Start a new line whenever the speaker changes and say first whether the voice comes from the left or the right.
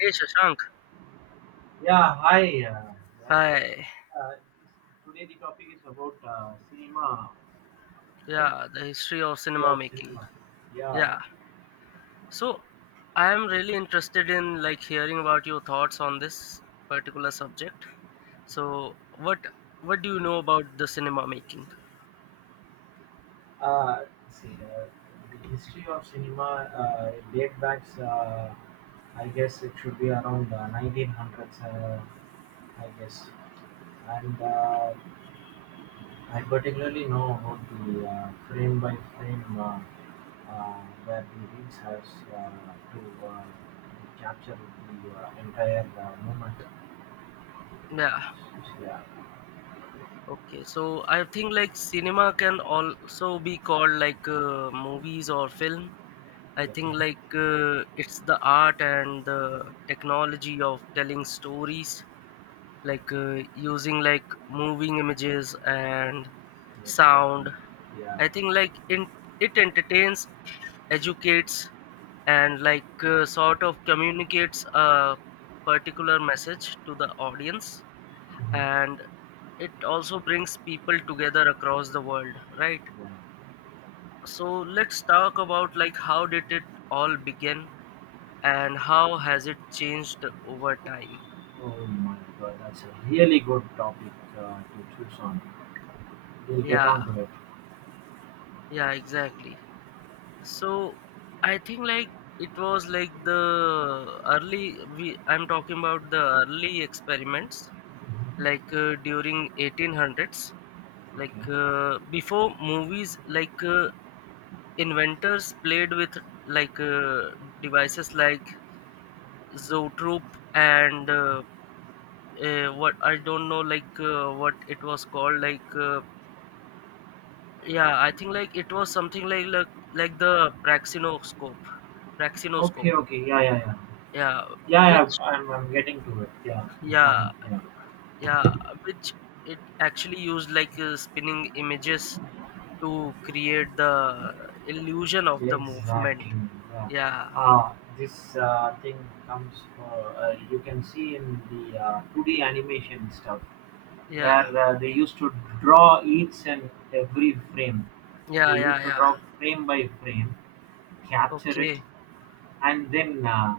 left: Hey Shashank,
right: Yeah, hi. Yeah,
left: hi.
right: uh, today the topic is about cinema, right?
left: Yeah, the history of
right: History
left: cinema
right: of
left: making.
right: cinema. Yeah.
left: Yeah. So I am really interested in hearing about your thoughts on this particular subject. So what do you know about the cinema making?
right: Uh, see, uh, the history of cinema date back, I guess it should be around 1900s. I guess, and I particularly know about the frame by frame where the reels has uh, to capture the entire moment.
left: Yeah.
right: Yeah.
left: Okay. So I think cinema can also be called like movies or film. I
right: That
left: think
right: one?
left: like it's the art and the technology of telling stories like using moving images and
right: Exactly.
left: sound.
right: Yeah.
left: I think like in, It entertains, educates, and like sort of communicates a particular message to the audience,
right: Mhm.
left: and it also brings people together across the world, right?
right: Yeah.
left: So let's talk about how did it all begin and how has it changed over time.
right: Oh my God, that's a really good topic to choose on. We'll get
left: Yeah,
right: on to it.
left: yeah, exactly. So I think it was like the early we I'm talking about the early experiments
right: Mhm.
left: like during 1800s, like
right: Okay.
left: uh, before movies, inventors played with like devices like zoetrope and what I don't know like what it was called. Yeah, I think it was something like the praxinoscope, praxinoscope.
right: Okay, okay. Yeah, yeah, yeah.
left: Yeah,
right: Yeah,
left: which
right: yeah. I'm getting to it. Yeah, the point.
left: yeah,
right: Yeah.
left: yeah, which it actually used like spinning images to create the illusion of the movement.
right: Exactly. Yeah.
left: yeah
right: Uh, this thing comes for, you can see in the 2D animation stuff
left: yeah
right: where they used to draw each and every frame. They
left: yeah yeah
right: used to
left: yeah
right: draw frame by frame, capture it,
left: okay
right: and then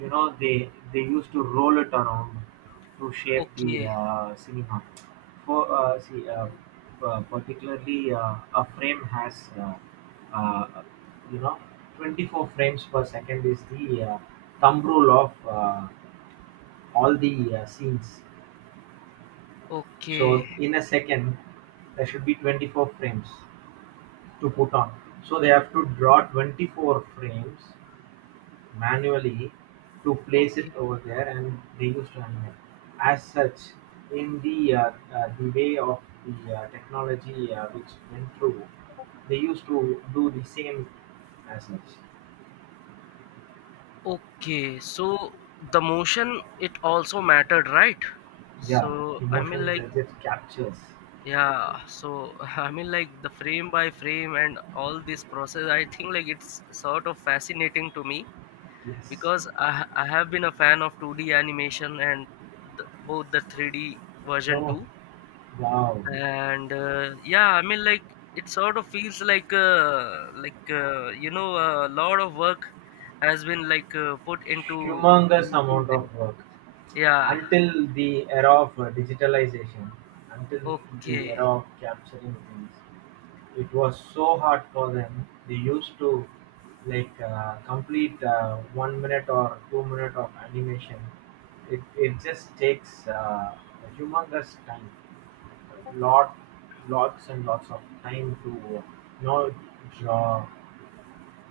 right: you know, they used to roll it around to shape the
left: okay
right: cinema. For uh, see, uh, particularly, a frame has uh, you know, 24 frames per second is the thumb rule of all the scenes. So
left: okay
right: in a second, there should be 24 frames to put on. So they have to draw 24 frames manually to place it
left: okay
right: over there, and they used to animate. As such, in the way of the technology which went through, they used to do the same as such.
left: okay. So the motion it also mattered, right?
right: Yeah,
left: So
right: emotion that it captures.
left: yeah. So I mean, the frame by frame and all this process, I think it's sort of fascinating to me
right: Yes.
left: because I have been a fan of 2D animation and both the 3D version
right: Oh
left: too.
right: wow,
left: And yeah, I mean, it sort of feels like you know, a lot of work has been put into
right: humongous
left: making
right: amount
left: them.
right: of work.
left: Yeah.
right: Until the era of digitalization, until the era
left: Okay.
right: of capturing things, it was so hard for them. They used to complete 1 minute or 2 minute of animation. It just takes a humongous time, lot, lots and lots of time to uh, you know, draw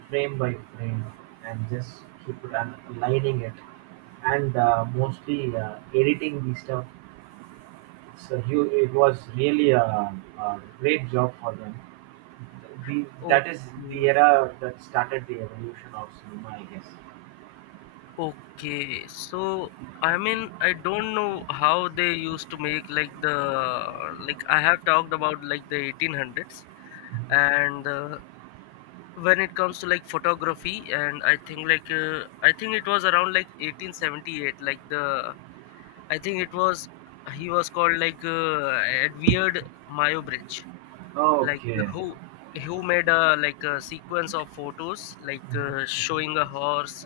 right: frame by frame and just keep it and aligning it, and mostly editing the stuff. It was really a great job for them. That is the
left: Okay.
right: era that started the evolution of cinema, I guess.
left: Okay. So I mean, I don't know how they used to make like I have talked about the 1800s. And when it comes to photography, and I think I think it was around like 1878. Like the I think it was He was called Edward Mayo Bridge, like uh,
right: Okay.
left: who who made a like a sequence of photos, showing a horse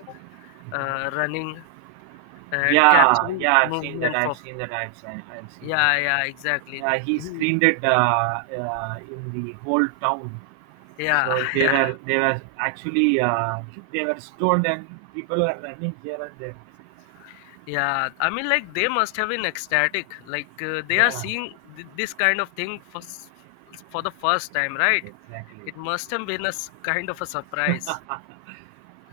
left: running and
right: Yeah,
left: capturing
right: yeah, I've seen that.
left: movement
right: I've
left: of.
right: seen that. I've seen. I've seen that.
left: Yeah, yeah, exactly.
right: He
left: he,
right: screened it in the whole town.
left: yeah,
right: So they
left: yeah.
right: were they were actually they were stoned and people were running here and there.
left: Yeah, I mean, like they must have been ecstatic. Like they are
right: Yeah,
left: seeing this kind of thing for the first time, right?
right: exactly.
left: It must have been kind of a surprise.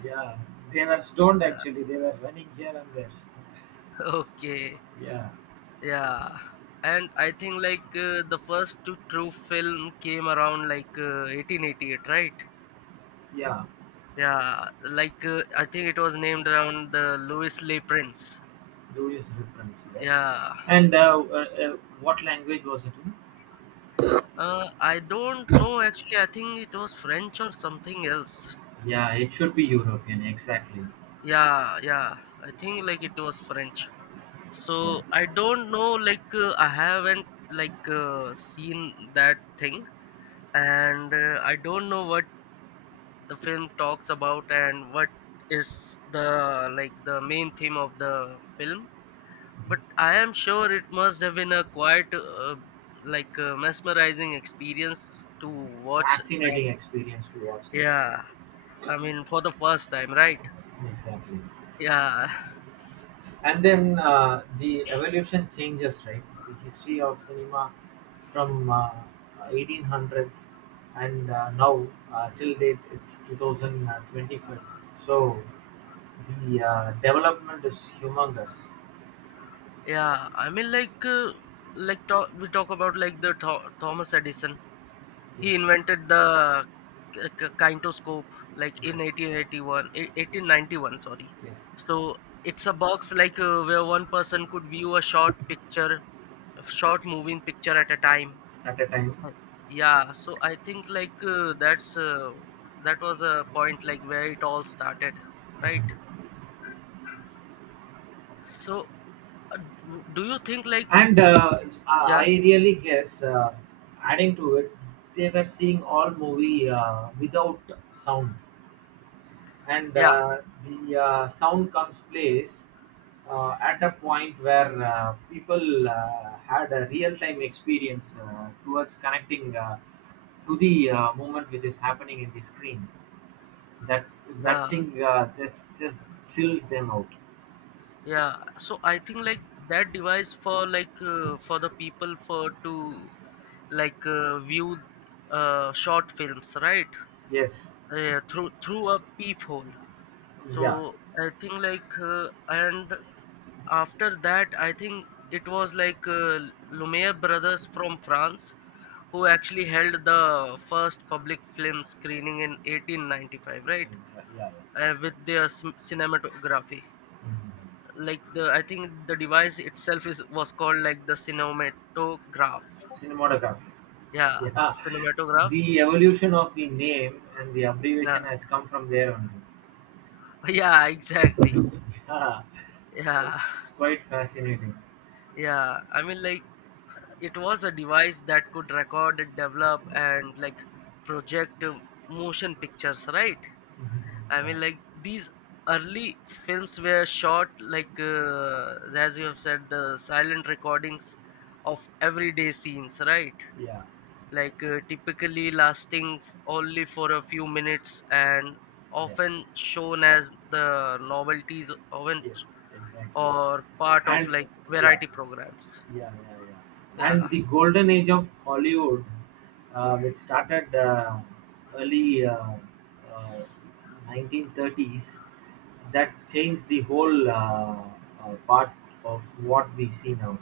right: Yeah, they were stoned
left: Yeah.
right: actually. They were running here and there.
left: Okay.
right: Yeah,
left: Yeah. And I think the first to true film came around like 1888, right?
right: yeah.
left: Yeah. Like I think it was named around the Louis Le Prince.
right: Louis reference there.
left: Yeah.
right: And what language was it in?
left: I don't know actually. I think it was French or something else.
right: Yeah, it should be European. Exactly.
left: Yeah, yeah. I think it was French.
right: Yeah.
left: So I don't know. Like I haven't seen that thing, and I don't know what the film talks about and what is the like the main theme of the film. But I am sure it must have been a quite mesmerizing experience to watch that.
right: Fascinating experience to watch.
left: Yeah, I mean, for the first time, right?
right: Exactly.
left: Yeah.
right: and then the evolution changes, right? The history of cinema from 1800s and now, till date it's 2025, so the development is humongous.
left: Yeah, I mean, like, we talk about like the Thomas Edison. He
right: Yes,
left: invented the kinetoscope, like in
right: yes,
left: 1891. Sorry.
right: yes.
left: So it's a box where one person could view a short picture, a short moving picture at a time.
right: At a time.
left: Uh, Yeah. So I think that was a point like where it all started, right? So uh, do you think
right: And I
left: yeah,
right: really guess, adding to it, they were seeing all movie without sound, and
left: yeah,
right: the sound comes plays at a point where people had a real-time experience towards connecting to the moment which is happening in the screen. That that
left: yeah.
right: thing just chilled them out.
left: Yeah, so I think that device for the people for to view short films, right?
right: Yes,
left: Yeah, through a peephole.
right: yeah,
left: So I think and after that, I think it was like Lumiere Brothers from France, who actually held the first public film screening in 1895, right?
right: yeah, yeah.
left: With their cinematography, like the I think the device itself is was called the cinematograph.
right: Cinematograph.
left: Yeah,
right: Yeah,
left: cinematograph.
right: the evolution of the name and the abbreviation
left: Yeah.
right: has come from there only.
left: Yeah, exactly.
right: Yeah. So
left: Yeah.
right: it's quite fascinating.
left: Yeah, I mean, it was a device that could record and develop and project motion pictures, right?
right: Mhm.
left: I
right: Yeah,
left: mean, these early films were shot as you have said, the silent recordings of everyday scenes, right?
right: yeah,
left: Typically lasting only for a few minutes and
right: yeah.
left: often shown as the novelties oven
right: Yes, exactly.
left: or part of
right: And
left: like
right: yeah,
left: variety programs.
right: yeah, yeah, yeah. And
left: Yeah.
right: the golden age of Hollywood, which started early uh, 1930s, that changed the whole part of what we see now.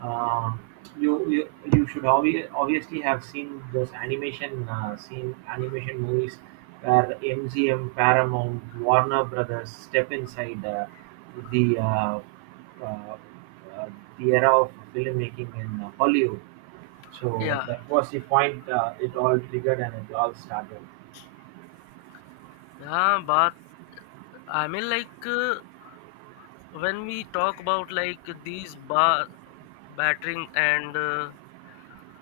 right: Uh, you, you you should obviously have seen those animation seen animation movies where MGM, Paramount, Warner Brothers step inside the uh, uh, uh, the era of filmmaking in Hollywood. So
left: Yeah,
right: that was the point. It all triggered and it all started.
left: yeah, but I mean, when we talk about like these bar battering and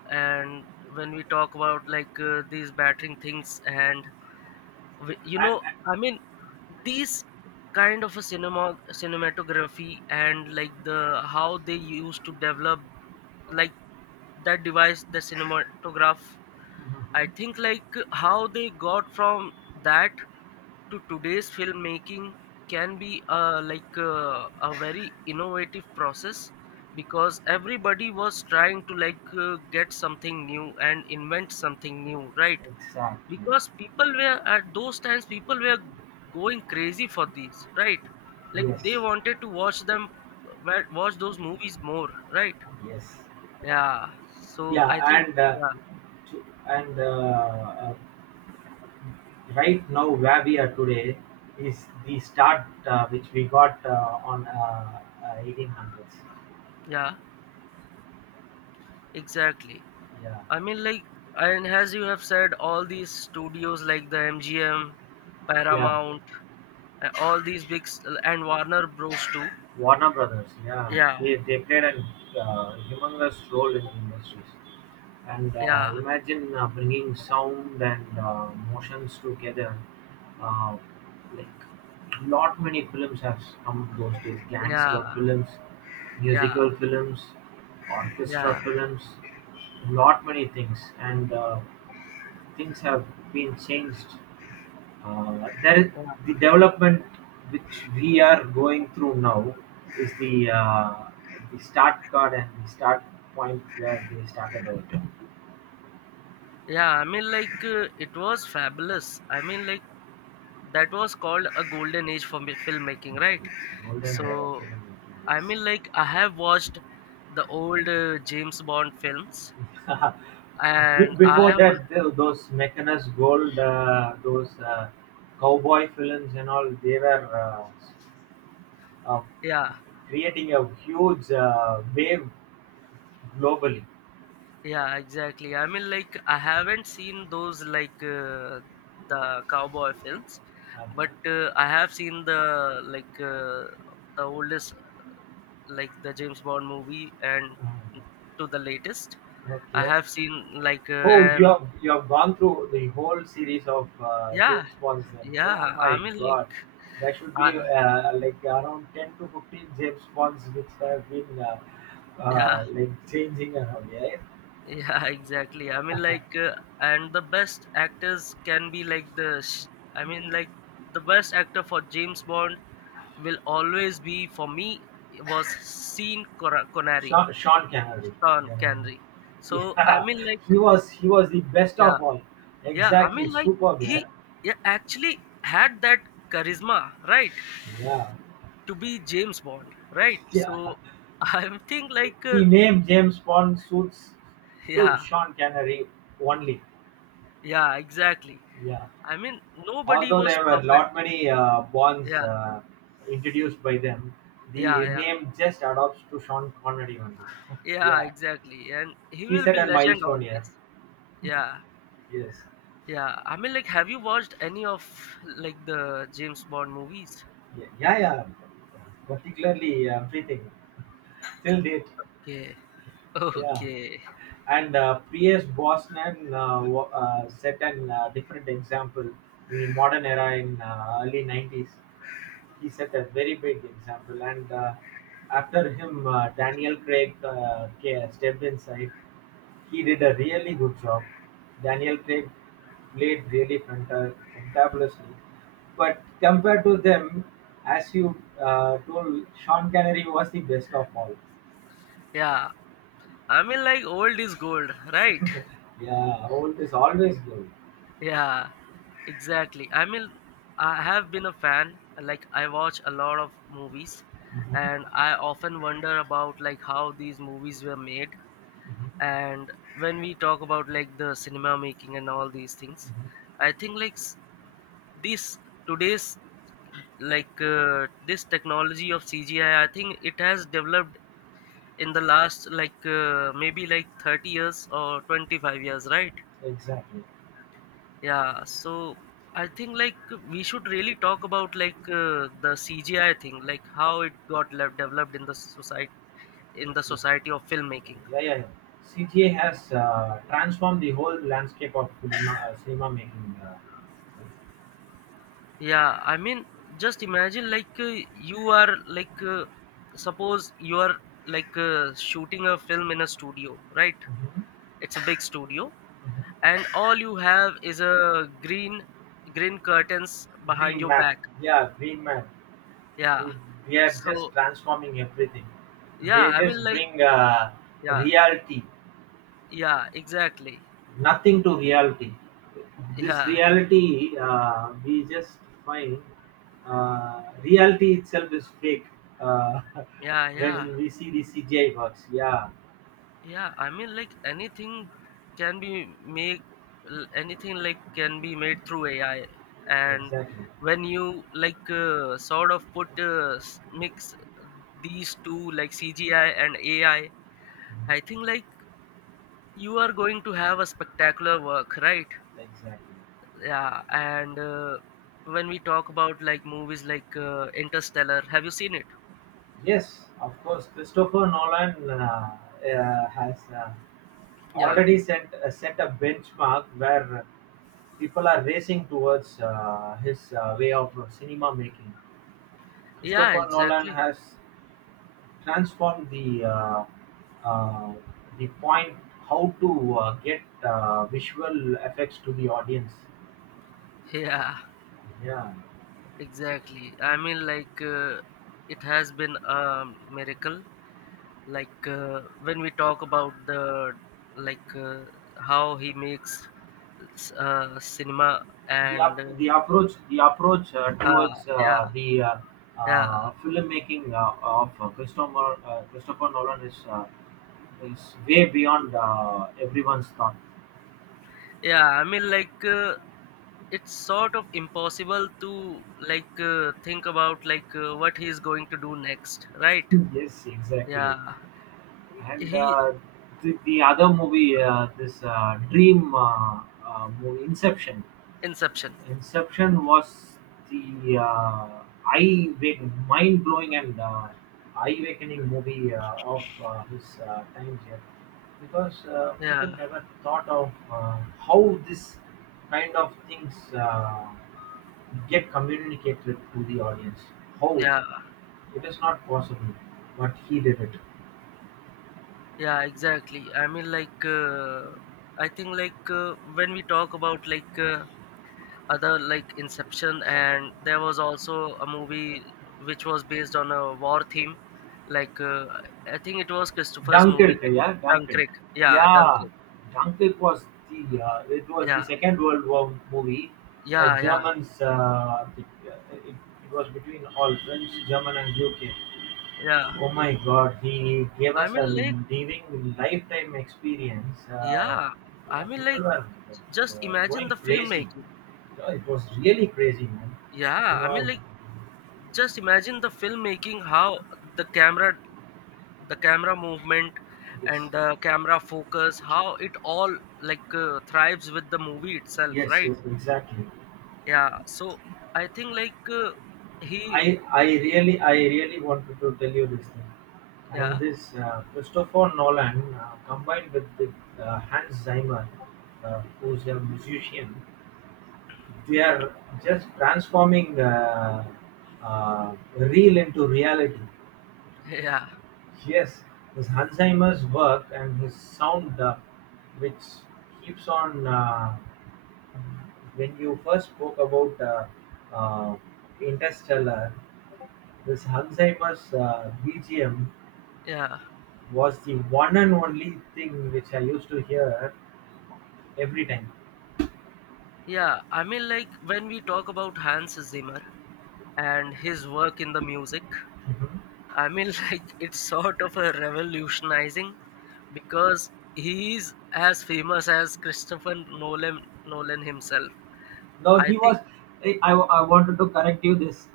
left: and when we talk about like these battering things and you
right: And,
left: know,
right: and-
left: I mean, these kind of a cinematography, and like the how they used to develop like that device, the cinematograph, I
right: Mhm.
left: think how they got from that to today's filmmaking can be a very innovative process because everybody was trying to get something new and invent something new, right?
right: Exactly.
left: Because people were at those times people were going crazy for these, right? Like they
right: Yes.
left: wanted to watch them, watch those movies more, right?
right: Yes.
left: Yeah, so
right: Yeah,
left: I think
right: and
left: yeah,
right: to, and uh, right now where we are today is the start which we got on 1800s.
left: yeah, exactly.
right: Yeah,
left: I mean, and as you have said, all these studios like the MGM,
right: yeah.
left: Paramount, all these and Warner Bros too.
right: Warner Brothers, yeah,
left: Yeah,
right: they played a humongous role in the industries. And
left: yeah,
right: imagine bringing sound and motions together. Uh, like, not many films have come those days.
left: yeah,
right: Gangster films,
left: yeah,
right: musical films, orchestra
left: yeah,
right: films, not many things. And things have been changed, there is
left: yeah.
right: the development which we are going through now is the start card and the start point where they started out.
left: Yeah, I mean, like, it was fabulous. I mean, like, that was called a golden age for filmmaking, right?
right: It's golden era of
left: So,
right: film making.
left: I mean, like, I have watched the old James Bond films, and I
right: Before
left: am,
right: that, those Mechanus Gold, those cowboy films and all, they were uh,
left: yeah,
right: creating a huge wave globally.
left: yeah, exactly. I mean, like, I haven't seen those, like, the cowboy films,
right: Uh-huh.
left: but I have seen the, like, the oldest like the James Bond movie and
right: Uh,
left: to the latest. I
right: okay.
left: have seen like
right: Oh,
left: and
right: you have gone through the whole series of
left: yeah,
right: James Bonds then. Oh
left: yeah. I
right: my
left: mean,
right: God,
left: like
right: there should be
left: uh,
right: like around 10 to 15 James Bonds which have been
left: yeah,
right: like changing around. Yeah,
left: yeah, exactly. I mean, like and the best actors can be like the I mean, like the best actor for James Bond will always be, for me, was Connery,
right: Sean Connery.
left: Sean
right: Yeah,
left: Connery. So I
right: yeah,
left: mean, like
right: he was the best
left: yeah.
right: of all.
left: Yeah, I
right: Exactly,
left: mean, like
right: superb. Yeah,
left: he yeah, actually had that charisma, right,
right: yeah,
left: to be James Bond, right?
right: yeah.
left: So I'm think like,
right: The name James Bond suits to
left: yeah,
right: Sean Connery only.
left: yeah, exactly.
right: Yeah.
left: I mean, nobody
right: Although
left: was
right: there were
left: perfect.
right: lot many bonds
left: Yeah,
right: introduced by them,
left: yeah,
right: the
left: yeah,
right: name just adopts to Sean Connery only.
left: yeah,
right: Yeah,
left: exactly. And he
right: he
left: will
right: set
left: be
right: a
left: legend
right: milestone here.
left: always. Yeah,
right: Yes.
left: yeah. I mean, like, have you watched any of like the James Bond movies?
right: Yeah, yeah. Yeah. Particularly everything till date.
left: Okay,
right: Yeah.
left: okay.
right: And P.S. Bosnan set an different example in the modern era in early 90s. He set a very big example, and after him, Daniel Craig stepped inside. He did a really good job. Daniel Craig played really fantabulously, but compared to them, as you told, Sean Connery was the best of all.
left: Yeah, I mean, like, old is gold, right?
right: Yeah, old is always good.
left: Yeah, exactly. I mean, I have been a fan. Like, I watch a lot of movies,
right: Mhm.
left: and I often wonder about like how these movies were made.
right: Mhm.
left: And when we talk about like the cinema making and all these things, I think like s- this today's this technology of CGI, I think it has developed in the last maybe like 30 years or 25 years, right?
right: Exactly.
left: Yeah, so I think we should really talk about the CGI thing, like how it got developed in the society, in the
right: Yes.
left: society of filmmaking.
right: Yeah, yeah, yeah. CGI has transformed the whole landscape of cinema making.
left: Yeah, I mean, just imagine you are suppose you are shooting a film in a studio, right?
right: Mm-hmm.
left: It's a big studio, and all you have is a green curtains behind
right: Green
left: your
right: Mac,
left: back.
right: yeah, Green Mac.
left: Yeah.
right: See, they are
left: So
right: just transforming everything.
left: yeah,
right: They
left: I
right: just
left: mean, like
right: bring
left: yeah,
right: reality,
left: yeah, exactly.
right: nothing to reality. This
left: Yeah,
right: reality, we just find reality itself is fake uh,
left: yeah, yeah,
right: when we see the CGI works. Yeah,
left: yeah. I mean, like anything can be anything like can be made through AI, and
right: exactly.
left: when you sort of mix these two, like CGI and AI, I think you are going to have a spectacular work, right?
right: Exactly.
left: Yeah, and when we talk about like movies like Interstellar, have you seen it?
right: Yes, of course, Christopher Nolan has.
left: Yeah,
right: Already set set a benchmark where people are racing towards his way of cinema making.
left: yeah,
right: Christopher Nolan
left: exactly.
right: has transformed uh, the point how to get visual effects to the audience.
left: Yeah,
right: Yeah,
left: exactly. I mean, like, it has been a miracle. Like, when we talk about the, like, how he makes cinema and,
right: the approach
left: ha,
right: towards
left: yeah,
right: the
left: yeah,
right: filmmaking of Christopher Nolan is way beyond everyone's thought.
left: yeah. I mean, like, it's sort of impossible to, like, think about, like, what he's going to do next, right?
right: Yes, exactly.
left: Yeah.
right: And
left: He,
right: the other movie, this Dream movie, Inception.
left: Inception.
right: Inception was the eye wake, mind blowing and eye awakening movie of his time here, because people
left: Yeah,
right: never thought of how this kind of things get communicated to the audience. How
left: yeah.
right: it is not possible, but he did it.
left: Yeah, exactly. I think when we talk about other like Inception, and there was also a movie which was based on a war theme like uh, I think it was Christopher's movie
right: Dunkirk,
left: like
right: yeah, Dunkirk.
left: Dunkirk. Yeah,
right: Yeah,
left: Dunkirk.
right: Dunkirk was the it was the
left: Yeah,
right: Second World War movie. The
left: yeah, yeah.
right: Germans, uh, it, it was between all French, German, and UK.
left: yeah
right: Oh my God, he gave
left: i
right: us a
left: mean like
right: living lifetime experience.
left: yeah i
right: Yeah,
left: mean like
right: people were
left: just imagine
right: going
left: the
right: crazy.
left: filmmaking.
right: Yeah, it was really crazy, man. You
left: yeah i mean
right: know,
left: like just imagine the filmmaking, how the camera, the camera movement
right: yes,
left: and the camera focus, how it all thrives with the movie itself,
right: yes,
left: right?
right: yes, exactly.
left: Yeah. So I think
right: I
left: he.
right: I really I really wanted to tell you this thing, and
left: Yeah.
right: this Christopher Nolan combined with the, Hans Zimmer, who's a musician, they are just transforming real into reality.
left: yeah,
right: Yes, his Hans Zimmer's work and his sound, which keeps on. When you first spoke about Interstellar, this Alzheimer's BGM
left: yeah,
right: was the one and only thing which I used to hear every time.
left: yeah. I mean, like, when we talk about Hans Zimmer and his work in the music, I mean, like it's sort of a revolutionizing, because he is as famous as Christopher Nolan himself,
right: No,
left: I
right: he
left: think.
right: was. I wanted to correct you this.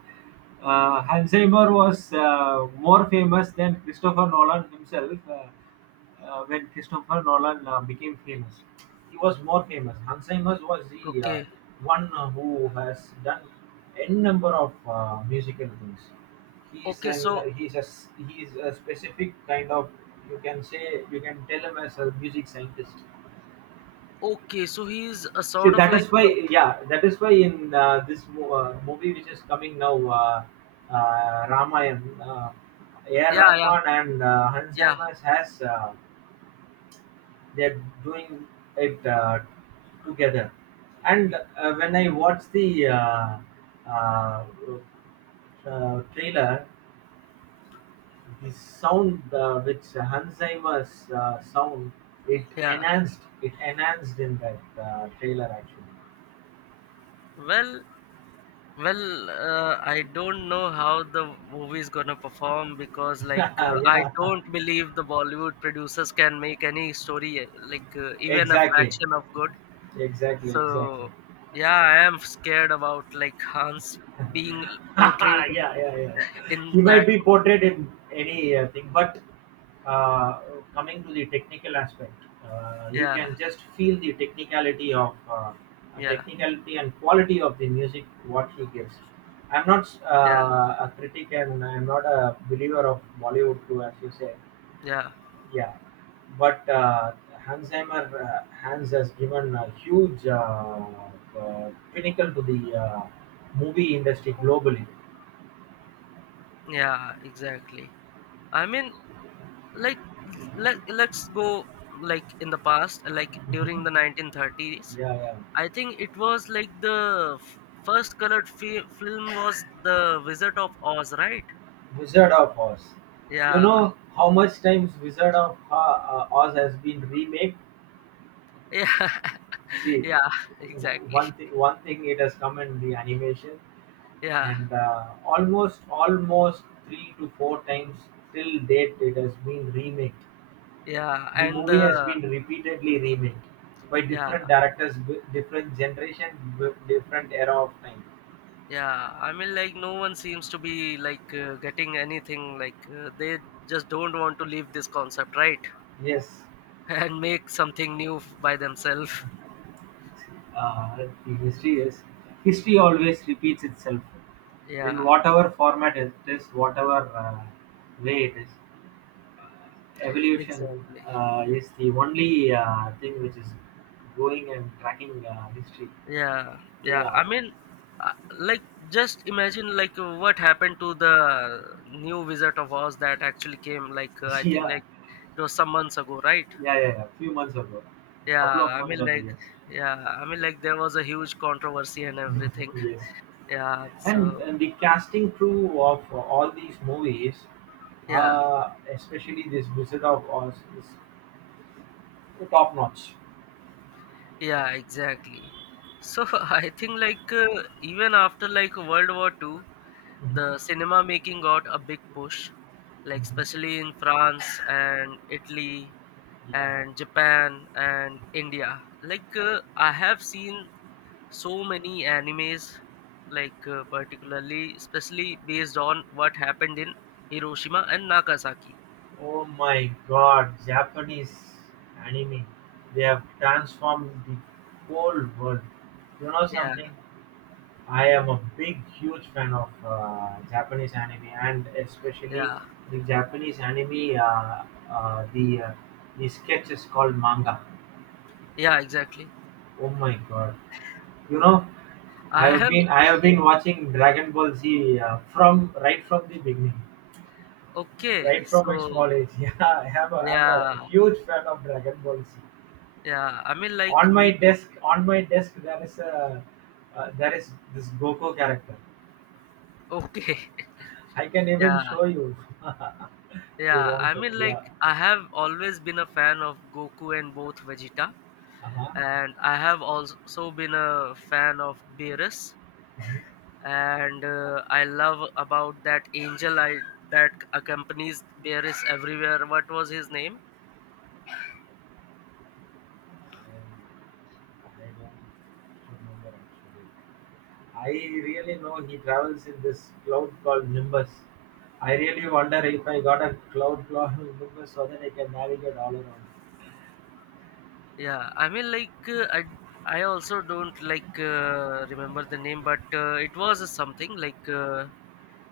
right: Hans Zimmer was more famous than Christopher Nolan himself when Christopher Nolan became famous. He was more famous. Hans Zimmer was the
left: Okay.
right: one who has done n number of musical things. He's
left: Okay,
right: an
left: so
right: he's he's a specific kind of, you can say, you can tell him as a music scientist.
left: okay, so he's a
right: See,
left: sort of
right: that
left: like
right: is why,
left: a,
right: yeah, that is why in this movie which is coming now, Ramayan, A.R.
left: yeah, yeah,
right: Rahman and Hans
left: yeah,
right: Zimmer has they're doing it together. And when I watched the uh, trailer, the sound which Hans Zimmer's sound, it
left: yeah.
right: enhanced it enhanced in that trailer actually.
left: Well, well, I don't know how the movie is gonna perform, because I
right: Yeah.
left: don't believe the Bollywood producers can make any story even a
right: Exactly,
left: fraction of good.
right: exactly, exactly.
left: So yeah, I am scared about like Hans being portrayed
right: Yeah, yeah, yeah. Yeah.
left: in
right: He might
left: that
right: be
left: movie.
right: portrayed in any thing, but uh, coming to the technical aspect, you
left: Yeah,
right: can just feel the technicality of
left: yeah,
right: technicality and quality of the music what he gives. I'm not
left: yeah,
right: a critic and I'm not a believer of Bollywood too, as you say.
left: yeah,
right: Yeah, but Hansheimer Hans has given a huge pinnacle to the movie industry globally.
left: yeah, exactly. I mean, like, let, let's go like in the past, like during
right: Mhm.
left: the 1930s.
right: Yeah, yeah.
left: I think it was like first film was The Wizard of Oz, right?
right: Wizard of Oz. You
left: Yeah.
right: know how much times Wizard of Oz has been remade?
left: Yeah.
right: See,
left: yeah, exactly.
right: one thing it has come in the animation,
left: Yeah.
right: and almost three to four times till date it has been remade.
left: Yeah,
right: The
left: and
right: movie has been repeatedly remade, by
left: yeah.
right: different directors, different generation, different era of time.
left: Yeah, I mean, like no one seems to be getting anything, they just don't want to leave this concept, right?
right: Yes,
left: and make something new by themselves.
right: uh, the history is history always repeats itself in
left: Yeah,
right: whatever format it is, whatever way it is. uh, Evolution
left: exactly.
right: is the only thing which is going and tracking history.
left: Yeah. yeah
right: Yeah,
left: i mean uh, like just imagine what happened to the new Wizard of Oz that actually came, like uh, i think
right: yeah,
left: it was some months ago, right?
right: yeah. Few months ago, couple
left: Yeah.
right: of
left: i
right: months
left: mean
right: ago,
left: like
right: yes,
left: yeah, I mean, like there was a huge controversy and everything.
right: yes.
left: Yeah.
right: And
left: So
right: the casting crew of all these movies,
left: yeah.
right: especially this Wizard of Oz, is top notch.
left: Yeah, exactly. So I think even after like World War Two, the
right: hmm
left: cinema making got a big push, like
right: hmm
left: especially in France and Italy
right: Yeah.
left: and Japan and India. I have seen so many animes, particularly especially based on what happened in Hiroshima and Nagasaki.
right: Oh my god, Japanese anime. They have transformed the whole world. You know
left: Yeah.
right: something? I am a big, huge fan of Japanese anime and especially
left: Yeah.
right: the Japanese anime, uh, the, uh, the sketch is called manga.
left: Yeah, exactly.
right: Oh my god. You know,
left: I am.
right: I have been watching Dragon Ball Z from right from the beginning,
left: okay,
right: right from my
left: so
right: small age. Yeah, I'm a
left: yeah.
right: huge fan of Dragon Ball Z.
left: Yeah, I mean, like me too.
right: On my desk, there is a there is this Goku character.
left: Okay.
right: I can even
left: yeah.
right: show you if you
left: Yeah,
right: want
left: I
right: to.
left: mean, like,
right: Yeah.
left: I have always been a fan of Goku and both Vegeta,
right: Uh huh.
left: and I have also been a fan of Beerus, and I love about that angel I that accompanies Beerus everywhere. What was his name?
right: I don't remember actually. I really know he travels in this cloud called Nimbus. I really wonder if I got a cloud called Nimbus so that I can navigate all around.
left: Yeah, I mean, like, I also don't remember the name, but it was something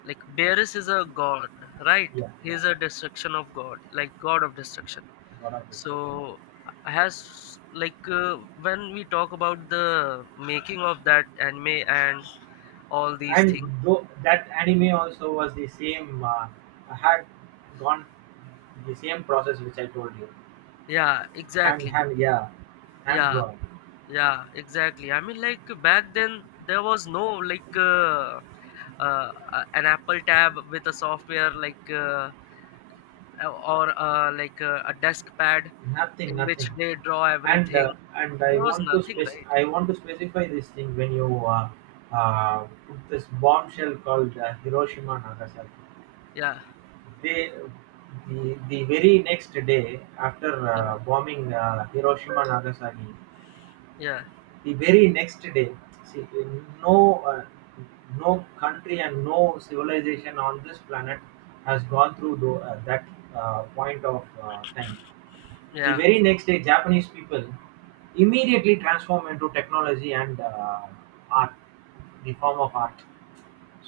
left: like Beerus is a god, right?
right: Yeah,
left: He
right: yeah,
left: is a
right: yeah.
left: destruction of God, like God of destruction.
right: God of Destruction.
left: So has when we talk about the making of that anime and all these
right: And
left: things.
right: though that anime also was the same, had gone the same process which I told you.
left: Yeah, exactly.
right: Yeah, hand
left: Yeah.
right: drawing.
left: Yeah, exactly. I mean, like back then there was no an Apple tab with a software, a desk pad in
right: Nothing.
left: which they draw
right: And
left: everything.
right: I
left: There was
right: want to
left: nothing, right?
right: I want to specify this thing when you put this bombshell called Hiroshima Nagasaki.
left: Yeah.
right: They the very next day after
left: Yeah,
right: bombing Hiroshima Nagasaki,
left: yeah,
right: the very next day, see, no, uh, no country and no civilization on this planet has gone through that point of time. The
left: yeah,
right: very next day, Japanese people immediately transform into technology and art, the form of art.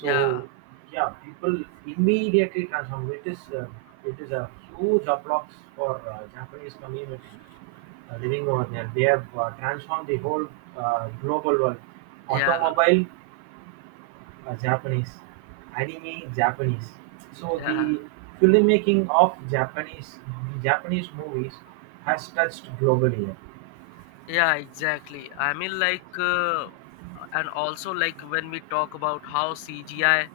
left: yeah,
right: yeah, people immediately transform. It is a huge applause for Japanese community living over there. They have transformed the whole global world.
left: yeah,
right: Automobile, Japanese. Anime, Japanese. So
left: yeah.
right: the filmmaking of Japanese movies has touched globally. Yeah.
left: Yeah, exactly. I mean, like, and also like when we talk about how CGI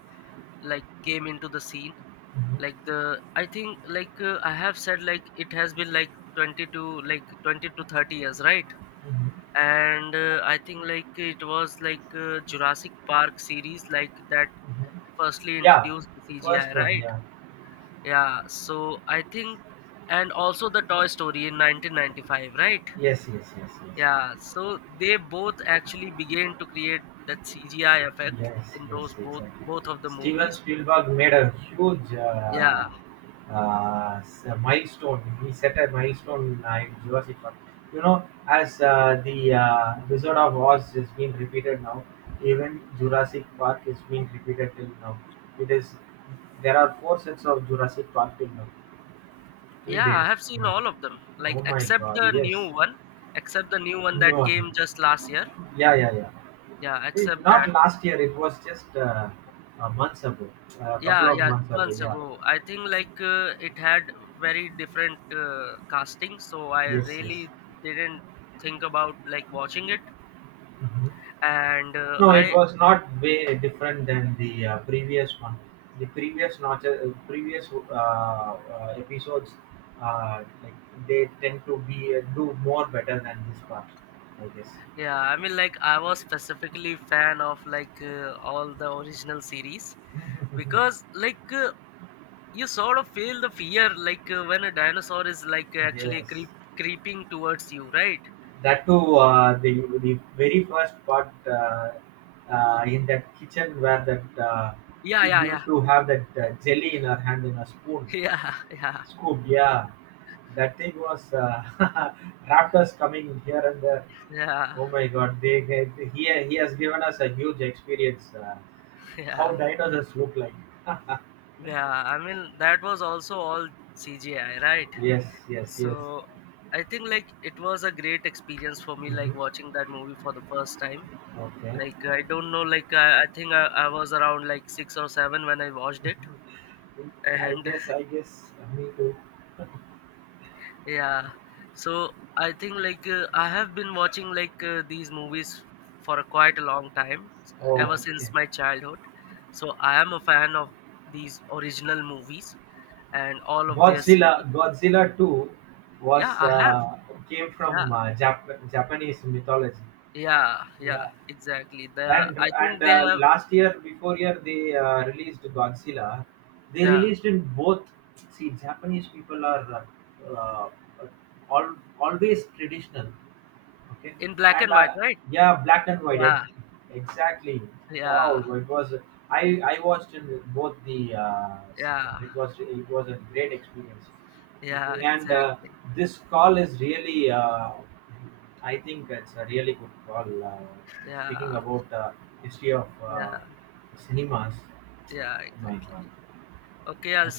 left: like came into the scene,
right: Mhm,
left: like the I think I have said like it has been like 20 to like 20 to 30 years, right?
right: mhm,
left: And I think like it was Jurassic Park series, like that
right: mhm.
left: firstly
right: Yeah,
left: introduced the CGI,
right: first one.
left: right?
right: Yeah.
left: Yeah. So I think, and also the Toy Story in 1995, right?
right: Yes, yes, yes, yes,
left: Yeah,
right: yes.
left: so they both actually began to create that CGI effect
right: Yes,
left: in
right: yes,
left: those
right: exactly.
left: both of the
right: Steven
left: movies.
right: Spielberg made a huge
left: Yeah,
right: milestone. He set a milestone in Jurassic Park. You know, as the Wizard of Oz is being repeated now, even Jurassic Park is being repeated till now. It is there are four sets of Jurassic Park till now, till
left: yeah,
right: date.
left: I have seen
right: Yeah.
left: all of them, like
right: Oh my
left: except
right: God!
left: the
right: Yes,
left: new one, except the new one that
right: new one.
left: came just last year.
right: Yeah, yeah, yeah.
left: Yeah,
right: It,
left: except
right: not
left: that.
right: last year. It was just a months ago, a couple
left: Yeah,
right: of
left: yeah,
right: months ago.
left: months
right: Yeah.
left: ago. I think it had very different casting, so I
right: Yes. Yes.
left: really didn't think about like watching it.
right: Mhm.
left: And uh,
right: No, it
left: I
right: was not way different than the previous one. The previous notch, previous episodes, like they tend to be do more better than this part. I guess.
left: Yeah, I mean, like I was specifically fan of all the original series, because you sort of feel the fear when a dinosaur is like actually
right: Yes.
left: creeping towards you, right?
right: That too, the very first part, in that kitchen where that
left: Yeah,
right: kid
left: yeah, yeah,
right: used to have that jelly in her hand in a spoon,
left: yeah, yeah,
right: scoop. Yeah, that thing was raptors coming here and there.
left: yeah,
right: Oh my God, they he has given us a huge experience. How
left: yeah,
right: dinosaurs look like?
left: yeah. I mean, that was also all CGI, right?
right: Yes, yes, yes.
left: So I think like it was a great experience for me like
right: Hmm.
left: watching that movie for the first time.
right: Okay.
left: Like I don't know. Like I think I was around like six or seven when I watched it, and
right: I guess, me too.
left: yeah. So I think I have been watching these movies for a quite a long time,
right: Oh,
left: ever
right: okay.
left: since my childhood. So I am a fan of these original movies and all of their series.
right: Godzilla 2
left: Yeah,
right: was
left: I have.
right: came
left: Yeah,
right: from Japanese mythology.
left: yeah, yeah.
right: Yeah,
left: Exactly. The I
right: and
left: think they have.
right: last year, before year, they released Godzilla. They
left: Yeah,
right: released in both. See, Japanese people are uh, uh, always traditional. Okay.
left: in black
right: And
left: and white, right?
right: yeah, black and white.
left: Yeah,
right: Exactly.
left: yeah,
right: Wow, it was. I watched in both the
left: yeah,
right: sequence. It was a great experience. I
left: yeah.
right: think, and
left: Exactly.
right: this call is really. I think it's a really good call.
left: Yeah,
right: Speaking about history of
left: yeah,
right: cinemas.
left: yeah,
right: Oh My
left: exactly.
right: God.
left: Okay, I'll see